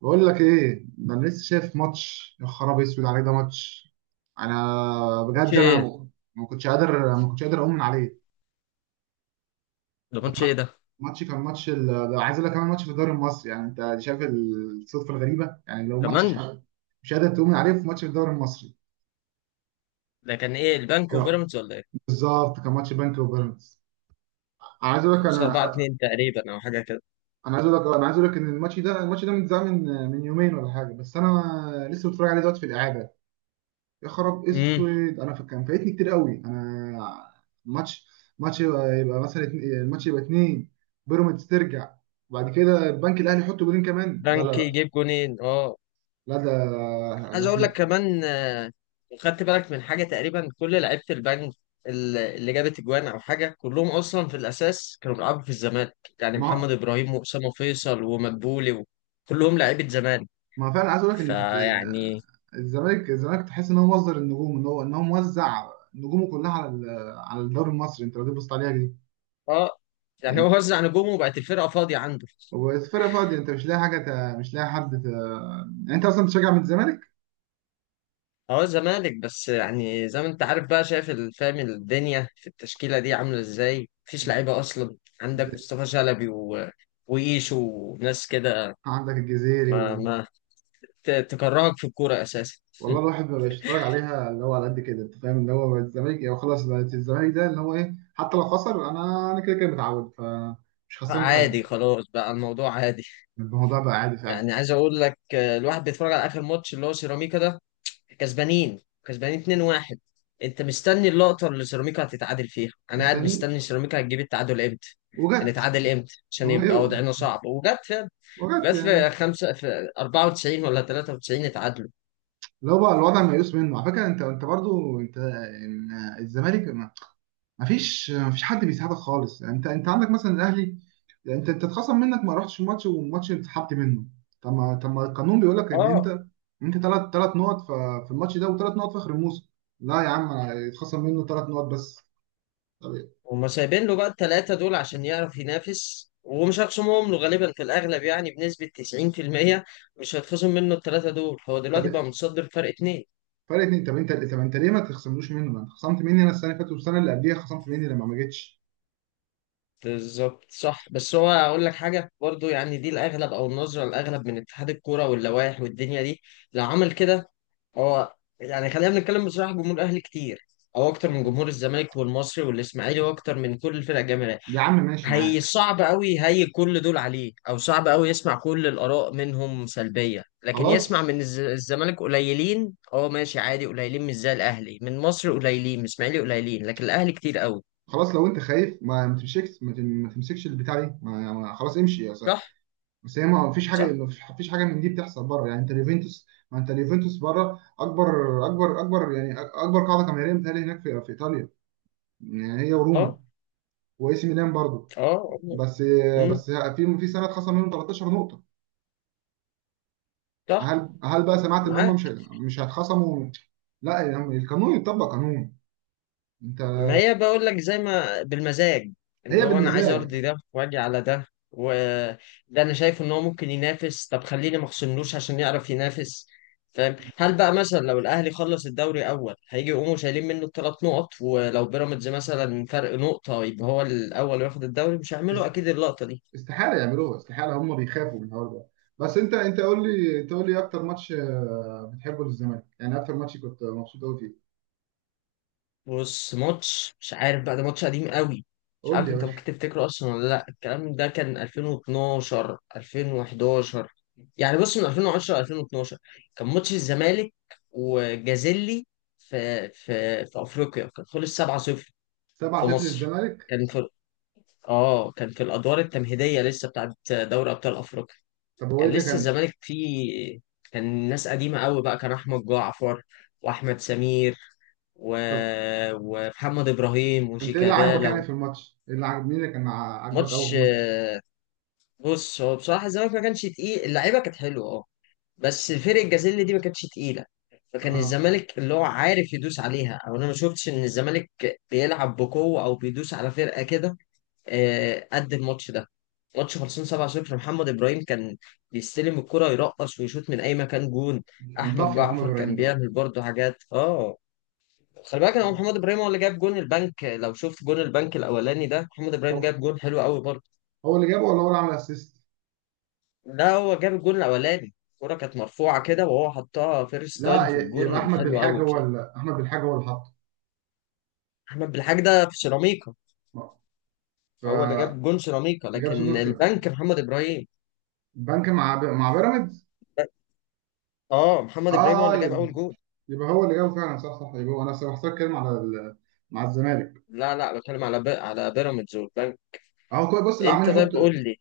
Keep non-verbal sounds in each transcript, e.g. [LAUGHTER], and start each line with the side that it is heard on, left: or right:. right: بقول لك ايه ده؟ انا لسه شايف ماتش، يا خرابي اسود عليه ده ماتش. انا
left: ماتش
right: بجد، انا
left: ايه؟
right: ايه، ما كنتش قادر اؤمن عليه.
left: ده ماتش ايه ده؟
right: ماتش كان ماتش ده. عايز اقول لك كمان ماتش في الدوري المصري، يعني انت شايف الصدفه الغريبه. يعني لو ماتش مش
left: كمان.
right: قادر مش قادر تؤمن عليه في ماتش في الدوري المصري.
left: ده كان ايه، البنك
right: ك-
left: وبيراميدز ولا ايه؟
right: بالظبط كان ماتش بنك وبيراميدز. انا عايز اقول لك
left: 5 4
right: انا
left: 2 تقريبا او حاجه كده.
right: انا عايز اقول لك انا عايز اقول لك ان الماتش ده متذاع من يومين ولا حاجه، بس انا لسه بتفرج عليه دلوقتي في الاعاده. يا خراب
left: امم.
right: اسود، انا كان فايتني كتير قوي انا. ماتش ماتش يبقى مثلا الماتش يبقى اتنين، بيراميدز ترجع، وبعد كده البنك الاهلي يحط جولين كمان. لا لا
left: بنك
right: لا،
left: يجيب جونين؟ اه،
right: لا ده ده
left: عايز اقول لك
right: احنا.
left: كمان. خدت بالك من حاجه، تقريبا كل لعيبه البنك اللي جابت اجوان او حاجه، كلهم اصلا في الاساس كانوا بيلعبوا في الزمالك، يعني
right: ما هو-
left: محمد ابراهيم واسامه فيصل ومدبولي. كلهم لعيبه زمالك،
right: ما هو فعلا عايز اقول لك ان
left: فيعني
right: الزمالك تحس ان هو مصدر النجوم، ان هو موزع نجومه كلها على على الدوري المصري. انت لو جيت بصيت عليها دي،
left: اه يعني
right: انت
left: هو وزع نجومه وبقت الفرقه فاضيه عنده.
right: والفرقه فاضيه انت مش لاقي حاجه، مش لاقي حد يعني انت اصلا بتشجع من الزمالك؟
left: اه، زمالك، بس يعني زي ما انت عارف بقى شايف فاهم الدنيا في التشكيلة دي عاملة ازاي، مفيش لعيبة اصلا. عندك مصطفى شلبي وإيشو وناس كده.
right: عندك الجزيري.
left: ما تكرهك في الكورة اساسا.
right: والله الواحد ما بقاش يتفرج عليها، اللي هو على قد كده انت فاهم، اللي هو بقت الزمالك يعني خلاص، بقت الزمالك ده اللي هو ايه، حتى لو خسر انا انا كده كده متعود، فمش خسران
left: عادي،
right: حاجه.
left: خلاص بقى الموضوع عادي.
right: الموضوع بقى عادي فعلا.
left: يعني عايز اقول لك، الواحد بيتفرج على اخر ماتش اللي هو سيراميكا ده، كسبانين كسبانين 2-1. انت مستني اللقطة اللي سيراميكا هتتعادل فيها، انا قاعد
right: مستني.
left: مستني سيراميكا هتجيب التعادل امتى.
right: وجت.
left: هنتعادل امتى عشان
right: وهي،
left: يبقى وضعنا صعب، وجت.
right: وجت
left: بس
right: يعني
left: في خمسة، في 94 ولا 93 اتعادلوا.
right: اللي هو بقى الوضع ميؤوس منه. على فكره انت انت برضو انت الزمالك، مفيش حد بيساعدك خالص، يعني انت انت عندك مثلا الاهلي. يعني انت انت اتخصم منك ما رحتش الماتش والماتش اتسحبت منه. طب ما، طب ما القانون بيقول لك ان
left: اه،
right: انت، انت ثلاث نقط في الماتش ده وثلاث نقط في اخر الموسم. لا يا عم، اتخصم منه 3 نقط بس. طب،
left: هما سايبين له بقى الثلاثة دول عشان يعرف ينافس ومش هيخصمهم له غالبا، في الأغلب يعني بنسبة 90%. مش هيتخصم منه الثلاثة دول. هو
right: طب
left: دلوقتي بقى متصدر فرق اتنين.
right: فرق اتنين، طب انت، طب انت ليه ما تخصملوش منه؟ ما انت خصمت مني انا السنه اللي فاتت، والسنه اللي قبليها خصمت مني لما ما جيتش.
left: بالظبط صح، بس هو أقول لك حاجة برضو. يعني دي الأغلب أو النظرة الأغلب من اتحاد الكورة واللوائح والدنيا دي. لو عمل كده، هو يعني خلينا نتكلم بصراحة، جمهور الأهلي كتير أو أكتر من جمهور الزمالك والمصري والإسماعيلي، وأكتر من كل الفرق الجماهيرية.
right: يا عم، ماشي
left: هي
right: معاك.
left: صعب قوي، هي كل دول عليه، او صعب قوي يسمع كل الاراء منهم سلبيه. لكن يسمع
right: خلاص،
left: من الزمالك قليلين. اه، ماشي عادي قليلين، مش زي الاهلي. من مصر قليلين، من اسماعيلي قليلين، لكن الاهلي كتير قوي.
right: خلاص لو انت خايف ما ما تمسكش ما تم- ما تمسكش البتاع دي، خلاص امشي.
left: صح.
right: بس هي ما فيش حاجه،
left: صح.
right: ما فيش حاجه من دي بتحصل بره. يعني انت اليوفنتوس، ما انت اليوفنتوس بره اكبر، يعني اكبر قاعده جماهيريه متهيألي هناك في, ايطاليا. يعني هي وروما
left: اه.
right: واي سي ميلان برضه.
left: اه. آه.
right: بس،
left: امم.
right: بس في سنه اتخصم منهم 13 نقطه.
left: صح.
right: هل بقى سمعت ان هم مش
left: معاك.
right: مش هيتخصموا؟ لا، يعني القانون يطبق قانون. انت،
left: ما هي بقول لك زي ما بالمزاج، اللي
right: هي
left: هو انا عايز
right: بالمزاج.
left: ارضي ده واجي على ده وده. انا شايف ان هو ممكن ينافس، طب خليني ما اخصملوش عشان يعرف ينافس. فاهم؟ هل بقى مثلا لو الاهلي خلص الدوري اول هيجي يقوموا شايلين منه الثلاث نقط؟ ولو بيراميدز مثلا فرق نقطة يبقى هو الاول وياخد الدوري، مش هيعملوا
right: است-
left: اكيد اللقطة دي.
right: استحاله يعملوها، استحاله، هم بيخافوا من الحوار ده. بس انت، انت قول لي، انت قول لي اكتر ماتش بتحبه للزمالك. يعني اكتر ماتش كنت مبسوط قوي فيه؟
left: بص، ماتش مش عارف بقى، ده ماتش قديم قوي. مش
right: قول لي
left: عارف
right: يا
left: انت
right: باشا.
left: ممكن تفتكره اصلا ولا لا، الكلام ده كان 2012 2011، يعني بص من 2010 ل 2012. كان ماتش الزمالك وجازيلي في افريقيا، كان خلص 7-0 في
right: 7-0
left: مصر.
right: للزمالك.
left: كان في، اه، كان في الادوار التمهيديه لسه بتاعت دوري ابطال افريقيا.
right: طب هو ايه
left: كان
right: اللي
left: لسه
right: كان؟
left: الزمالك فيه، كان ناس قديمة قوي بقى، كان أحمد جعفر وأحمد سمير و...
right: طب
left: ومحمد إبراهيم
right: انت ايه اللي عاجبك يعني
left: وشيكابالا.
right: في الماتش؟ ايه اللي عاجب، مين اللي كان عاجبك قوي في
left: ماتش،
right: الماتش؟
left: بص هو بصراحة الزمالك ما كانش تقيل، اللعيبة كانت حلوة اه. بس فرق الجازيل دي ما كانتش تقيلة، فكان
right: اه،
left: الزمالك اللي هو عارف يدوس عليها. أو أنا ما شفتش إن الزمالك بيلعب بقوة أو بيدوس على فرقة كده، قد الماتش ده. ماتش خلصان 7-0، محمد ابراهيم كان بيستلم الكرة يرقص ويشوط من اي مكان جون.
right: كان
left: احمد
right: طفره محمد
left: جعفر كان
right: ابراهيم ده برضه.
left: بيعمل برضه حاجات اه. خلي بالك، هو محمد ابراهيم هو اللي جاب جون البنك. لو شفت جون البنك الاولاني، ده محمد ابراهيم
right: هو
left: جاب جون حلو قوي برضه.
right: اللي جابه ولا هو اللي عمل اسيست؟
left: لا، هو جاب الجون الاولاني، الكرة كانت مرفوعة كده وهو حطها فيرست
right: لا،
left: تايم في
right: يبقى
left: الجون،
right: احمد
left: حلو
right: بالحاج
left: قوي
right: هو
left: بصراحة.
right: اللي، احمد بالحاج هو اللي حطه.
left: احمد بالحاج ده في سيراميكا،
right: آه.
left: هو اللي
right: فجاب.
left: جاب جون سيراميكا. لكن
right: سجن.
left: البنك، محمد ابراهيم.
right: بنك مع مع بيراميدز.
left: اه، محمد ابراهيم هو
right: اه،
left: اللي جاب
right: يبقى
left: اول جون.
right: يبقى هو اللي جابه فعلا، صح صح، يبقى هو انا بحسك كلمه على مع الزمالك.
left: لا لا، بتكلم على على بيراميدز والبنك.
right: اهو كويس، بص اللي عمال
left: انت
right: يحط.
left: طيب قول لي،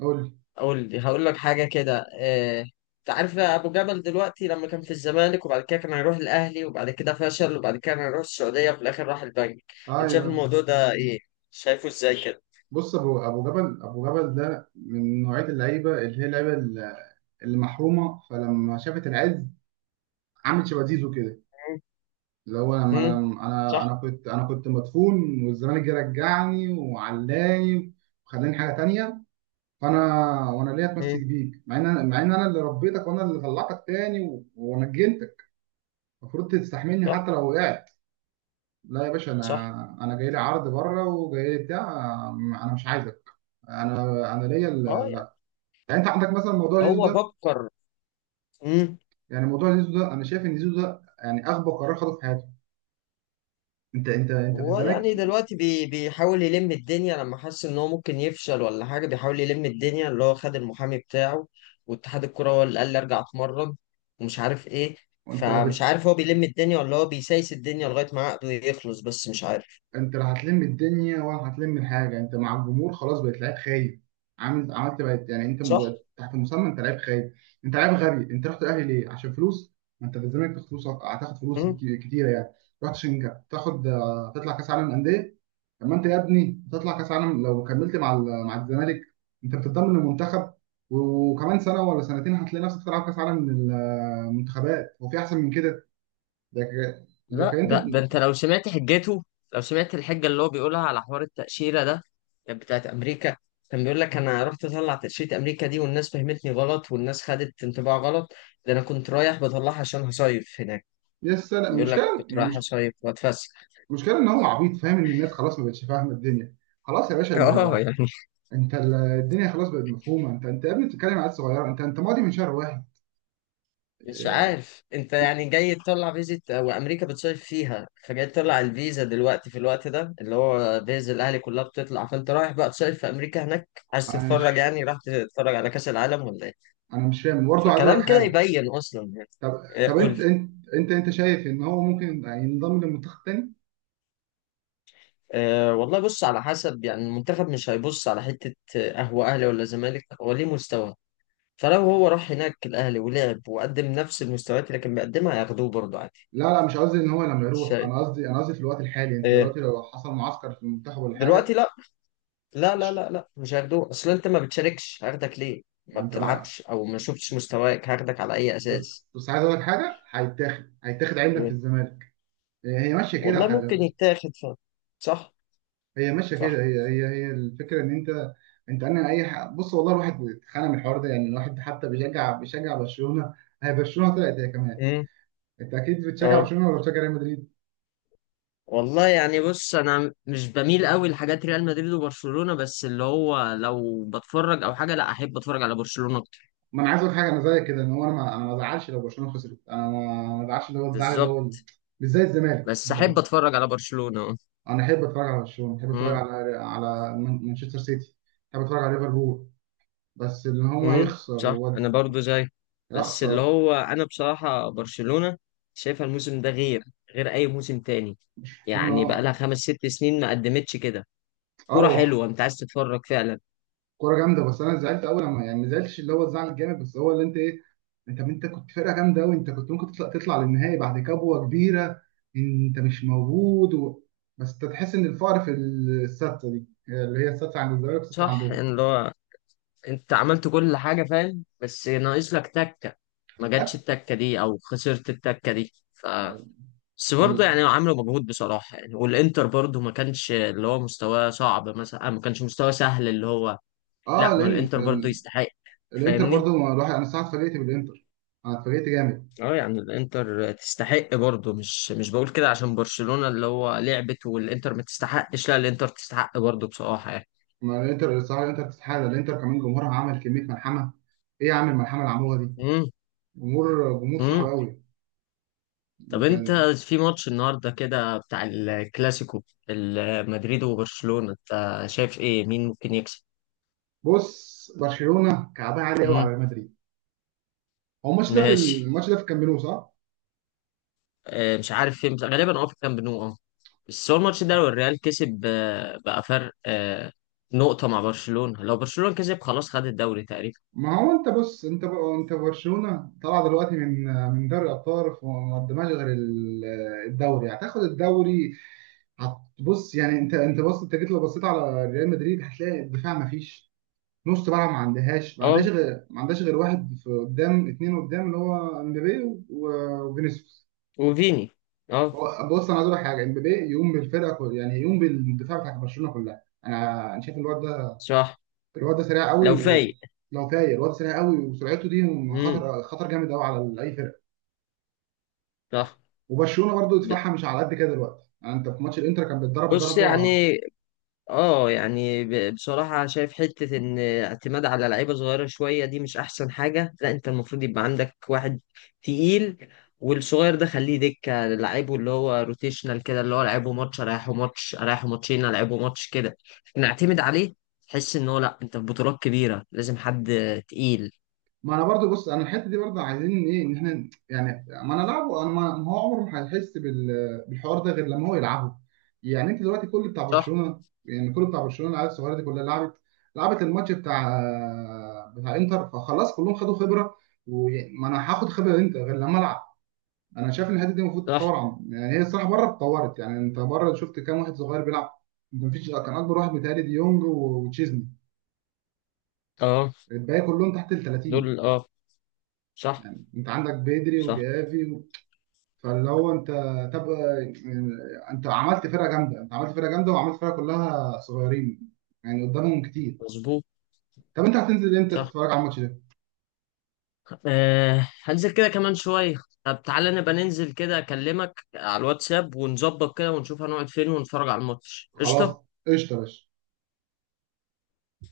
right: قول لي.
left: قول لي هقول لك حاجه كده اه... انت عارف ابو جبل دلوقتي، لما كان في الزمالك وبعد كده كان هيروح الاهلي وبعد كده فشل وبعد كده كان هيروح السعوديه وفي الاخر راح البنك، انت شايف
right: اه،
left: الموضوع ده ايه؟ شايفه ازاي كده؟
right: بص ابو جبل، ابو جبل ده من نوعيه اللعيبه اللي هي اللعيبه اللي محرومه، فلما شافت العز عملت شبه زيزو كده. اللي هو لما انا
left: امم.
right: انا
left: صح.
right: أنا كنت انا كنت مدفون والزمالك جه رجعني وعلاني وخلاني حاجه تانية. فانا، وانا ليه
left: امم.
right: اتمسك بيك مع ان انا، اللي ربيتك وانا اللي طلعتك تاني ونجنتك. المفروض تستحملني
left: صح.
right: حتى لو وقعت. لا يا باشا،
left: صح.
right: انا جاي لي عرض بره وجاي لي بتاع. انا مش عايزك. انا ليا
left: اه يعني
right: لا. يعني انت عندك مثلا موضوع زيزو
left: هو
right: ده.
left: فكر. مم.
right: يعني موضوع زيزو ده انا شايف ان زيزو ده يعني اغبى قرار خده في حياته. انت في
left: هو
right: الزمالك.
left: يعني دلوقتي بيحاول يلم الدنيا لما حس ان هو ممكن يفشل ولا حاجه، بيحاول يلم الدنيا، اللي هو خد المحامي بتاعه واتحاد الكوره هو اللي قال لي ارجع اتمرن ومش عارف ايه.
right: وانت لا
left: فمش عارف هو بيلم الدنيا ولا هو بيسايس الدنيا لغايه ما عقده يخلص، بس مش عارف.
right: انت لا هتلم الدنيا ولا هتلم الحاجه. انت مع الجمهور خلاص، بقيت لعيب خايب، عامل، عملت، بقيت، يعني انت
left: صح؟
right: تحت المسمى انت لعيب خايب، انت لعيب غبي. انت رحت الاهلي ليه؟ عشان فلوس؟ ما انت في الزمالك تاخد فلوس، هتاخد فلوس كتيره يعني. رحت عشان تاخد، تطلع كاس عالم انديه. طب ما انت يا ابني تطلع كاس عالم لو كملت مع مع الزمالك. انت بتتضمن المنتخب، وكمان سنه ولا سنتين هتلاقي نفسك تلعب كاس عالم منتخبات. هو في احسن من كده؟ لكن، لكن
left: لا،
right: انت،
left: ده انت لو سمعت حجته، لو سمعت الحجه اللي هو بيقولها على حوار التاشيره ده، كانت بتاعت امريكا. كان بيقول لك انا رحت اطلع تاشيره امريكا دي والناس فهمتني غلط والناس خدت انطباع غلط. ده انا كنت رايح بطلعها عشان هصيف هناك.
right: لسه لا،
left: بيقول لك
right: المشكله
left: كنت رايح
right: مش،
left: اصيف واتفسح.
right: المشكله ان هو عبيط فاهم ان الناس خلاص ما بقتش فاهمه الدنيا. خلاص يا باشا،
left: [LAUGHS] اه
right: انت
left: يعني
right: انت الدنيا خلاص بقت مفهومه. انت انت يا ابني بتتكلم على عيال صغيره، انت انت ماضي من شهر واحد.
left: مش
right: اه،
left: عارف، انت يعني جاي تطلع فيزا وامريكا بتصيف فيها، فجاي تطلع الفيزا دلوقتي في الوقت ده اللي هو فيزا الاهلي كلها بتطلع، فانت رايح بقى تصيف في امريكا هناك؟ عايز
right: انا
left: تتفرج،
right: مش،
left: يعني راح تتفرج على كاس العالم ولا إيه؟
right: انا مش فاهم برضه. عايز اقول لك
left: فكلام كده
right: حاجه.
left: يبين اصلا يعني.
right: طب، طب
left: قول لي.
right: انت شايف ان هو ممكن ينضم للمنتخب تاني؟
left: أه والله، بص على حسب، يعني المنتخب مش هيبص على حتة، هو أهلي ولا زمالك، هو ليه مستوى. فلو هو راح هناك الأهلي ولعب وقدم نفس المستويات اللي كان بيقدمها هياخدوه برضه عادي.
right: لا لا، مش قصدي ان هو لما
left: مش
right: يروح،
left: شايف.
right: انا قصدي، انا قصدي في الوقت الحالي انت
left: أه.
right: دلوقتي لو حصل معسكر في المنتخب ولا حاجه.
left: دلوقتي لا. لا لا لا لا مش هياخدوه، أصل أنت ما بتشاركش هاخدك ليه؟ ما
right: ما انت بقى،
left: بتلعبش أو ما شفتش مستواك هاخدك على أي أساس؟
right: بس عايز اقول لك حاجه، هيتاخد عندك في
left: إيه؟
right: الزمالك. هي ماشيه
left: والله
right: كده، خلي
left: ممكن
right: بالك.
left: يتاخد. صح.
right: هي ماشيه كده.
left: صح.
right: هي الفكره ان انت، انت انا بص والله الواحد اتخانق من الحوار ده. يعني الواحد حتى بيشجع برشلونه. هي برشلونه طلعت هي كمان.
left: امم.
right: انت اكيد بتشجع
left: اه،
right: برشلونه ولا بتشجع ريال مدريد؟
left: والله يعني بص انا مش بميل قوي لحاجات ريال مدريد وبرشلونة، بس اللي هو لو بتفرج او حاجة لا احب اتفرج على برشلونة اكتر.
right: ما انا عايز اقول حاجه، انا زيك كده، ان هو انا ما ازعلش لو برشلونه خسرت. انا ما ازعلش، اللي هو الزعل اللي هو
left: بالظبط.
right: مش زي الزمالك.
left: بس احب اتفرج على برشلونة.
right: انا احب اتفرج على برشلونه، احب اتفرج
left: امم.
right: على مانشستر سيتي، احب اتفرج على ليفربول. بس ان هو
left: امم.
right: يخسر
left: صح، انا برضو زي. بس اللي
right: اخسر.
left: هو انا بصراحة برشلونة شايفها الموسم ده غير، غير اي موسم تاني،
right: برشلونه،
left: يعني بقى
right: اه.
left: لها خمس ست سنين ما قدمتش كده. كرة
right: هو
left: حلوة، انت عايز تتفرج فعلا.
right: كوره جامده، بس انا زعلت قوي لما يعني، ما زعلتش، اللي هو الزعل الجامد، بس هو اللي انت ايه، انت انت كنت فرقه جامده قوي، انت كنت ممكن تطلع، تطلع للنهائي بعد كبوه كبيره، انت مش موجود و... بس انت تحس ان الفقر في السادسه دي اللي هي السادسه عند الزمالك والسادسه
left: صح
right: عندهم.
left: يعني، اللي هو انت عملت كل حاجة فاهم بس ناقص لك تكة. ما جاتش
right: ها؟
left: التكة دي او خسرت التكة دي ف. بس برضه يعني
right: فال...
left: عملوا مجهود بصراحة يعني، والانتر برضه ما كانش اللي هو مستواه صعب مثلا، ما كانش مستواه سهل اللي هو.
right: اه
left: لا، ما
right: لان
left: الانتر برضه يستحق.
right: الانتر
left: فاهمني.
right: برضو، ما الواحد انا الصراحه اتفاجئت بالانتر. انا اتفاجئت جامد.
left: اه، يعني الانتر تستحق برضه، مش بقول كده عشان برشلونة اللي هو لعبت والانتر ما تستحقش، لا الانتر تستحق برضه بصراحة يعني.
right: ما الانتر الصراحه الانتر تستحق، الانتر كمان جمهورها عمل كميه ملحمه. ايه يا عم الملحمه اللي عملوها دي. جمهور صعب
left: امم.
right: قوي
left: طب انت
right: كان.
left: في ماتش النهارده كده بتاع الكلاسيكو، مدريد وبرشلونة، انت شايف ايه مين ممكن يكسب؟
right: بص، برشلونه كعبها عالي قوي على
left: مم.
right: ريال مدريد. هو الماتش ده، في
left: ماشي،
right: الماتش ده في الكامب نو صح؟
left: اه مش عارف فين بس غالبا اه في كامب نو اه. بس هو الماتش ده لو الريال كسب، بقى فرق نقطة مع برشلونة. لو برشلونة كسب خلاص خد الدوري تقريبا.
right: ما هو انت بص، انت بقى، انت برشلونه طالعه دلوقتي من دوري الابطال، وما قدمهاش غير الدوري، هتاخد الدوري. هتبص يعني، انت انت بص، انت جيت لو بصيت على ريال مدريد هتلاقي الدفاع ما فيش نص ملعب، ما عندهاش ما عندهاش
left: اه
right: غير ما عندهاش غير واحد في قدام، اتنين قدام، اللي هو امبابي وفينيسيوس.
left: وفيني. اه.
right: هو بص، انا عايز اقول لك حاجه، امبابي يقوم بالفرقه كلها، يعني يقوم بالدفاع بتاع برشلونه كلها. انا شايف الواد ده،
left: صح.
right: سريع قوي،
left: لو فايق.
right: ولو طاير الواد سريع قوي وسرعته دي
left: امم.
right: خطر، جامد قوي على اي فرقه.
left: صح.
right: وبرشلونه برضو
left: ب-
right: دفاعها مش على قد كده دلوقتي، يعني انت في ماتش الانتر كان بيتضرب
left: بص
right: ضربه.
left: يعني، اه يعني بصراحة شايف حتة ان اعتماد على لعيبة صغيرة شوية دي مش احسن حاجة. لا انت المفروض يبقى عندك واحد تقيل، والصغير ده خليه دكة لعيبه، اللي هو روتيشنال كده، اللي هو لعيبه ماتش اريحه ماتش اريحه ماتشين العبه ماتش كده، نعتمد عليه. تحس ان هو لا، انت في بطولات كبيرة لازم حد تقيل.
right: ما انا برضو بص، انا الحته دي برضو عايزين ايه، ان احنا يعني ما انا لعبه، انا ما ما هو عمره ما هيحس بالحوار ده غير لما هو يلعبه. يعني انت دلوقتي كل بتاع
left: صح.
right: برشلونه، يعني كل بتاع برشلونه العيال الصغيره دي كلها لعبت، لعبت الماتش بتاع، انتر، فخلاص كلهم خدوا خبره. وما انا هاخد خبره انت غير لما العب. انا شايف ان الحته دي المفروض
left: صح.
right: تتطور، عن يعني هي الصراحه بره اتطورت. يعني انت بره شفت كام واحد صغير بيلعب. مفيش، كان اكبر واحد متهيألي ديونج وتشيزني،
left: اه
right: الباقي كلهم تحت ال 30.
left: دول اه. صح.
right: انت عندك بيدري
left: صح.
right: وجافي. فاللي هو انت، طب انت عملت فرقه جامده، انت عملت فرقه جامده وعملت فرقه كلها صغيرين، يعني قدامهم كتير.
left: مظبوط.
right: طب انت هتنزل امتى
left: صح.
right: تتفرج على الماتش ده؟
left: أه هنزل كده كمان شوية. طب تعالى نبقى ننزل كده، أكلمك على الواتساب ونظبط كده ونشوف هنقعد فين ونتفرج على الماتش
right: خلاص.
left: قشطة.
right: قشطه يا باشا.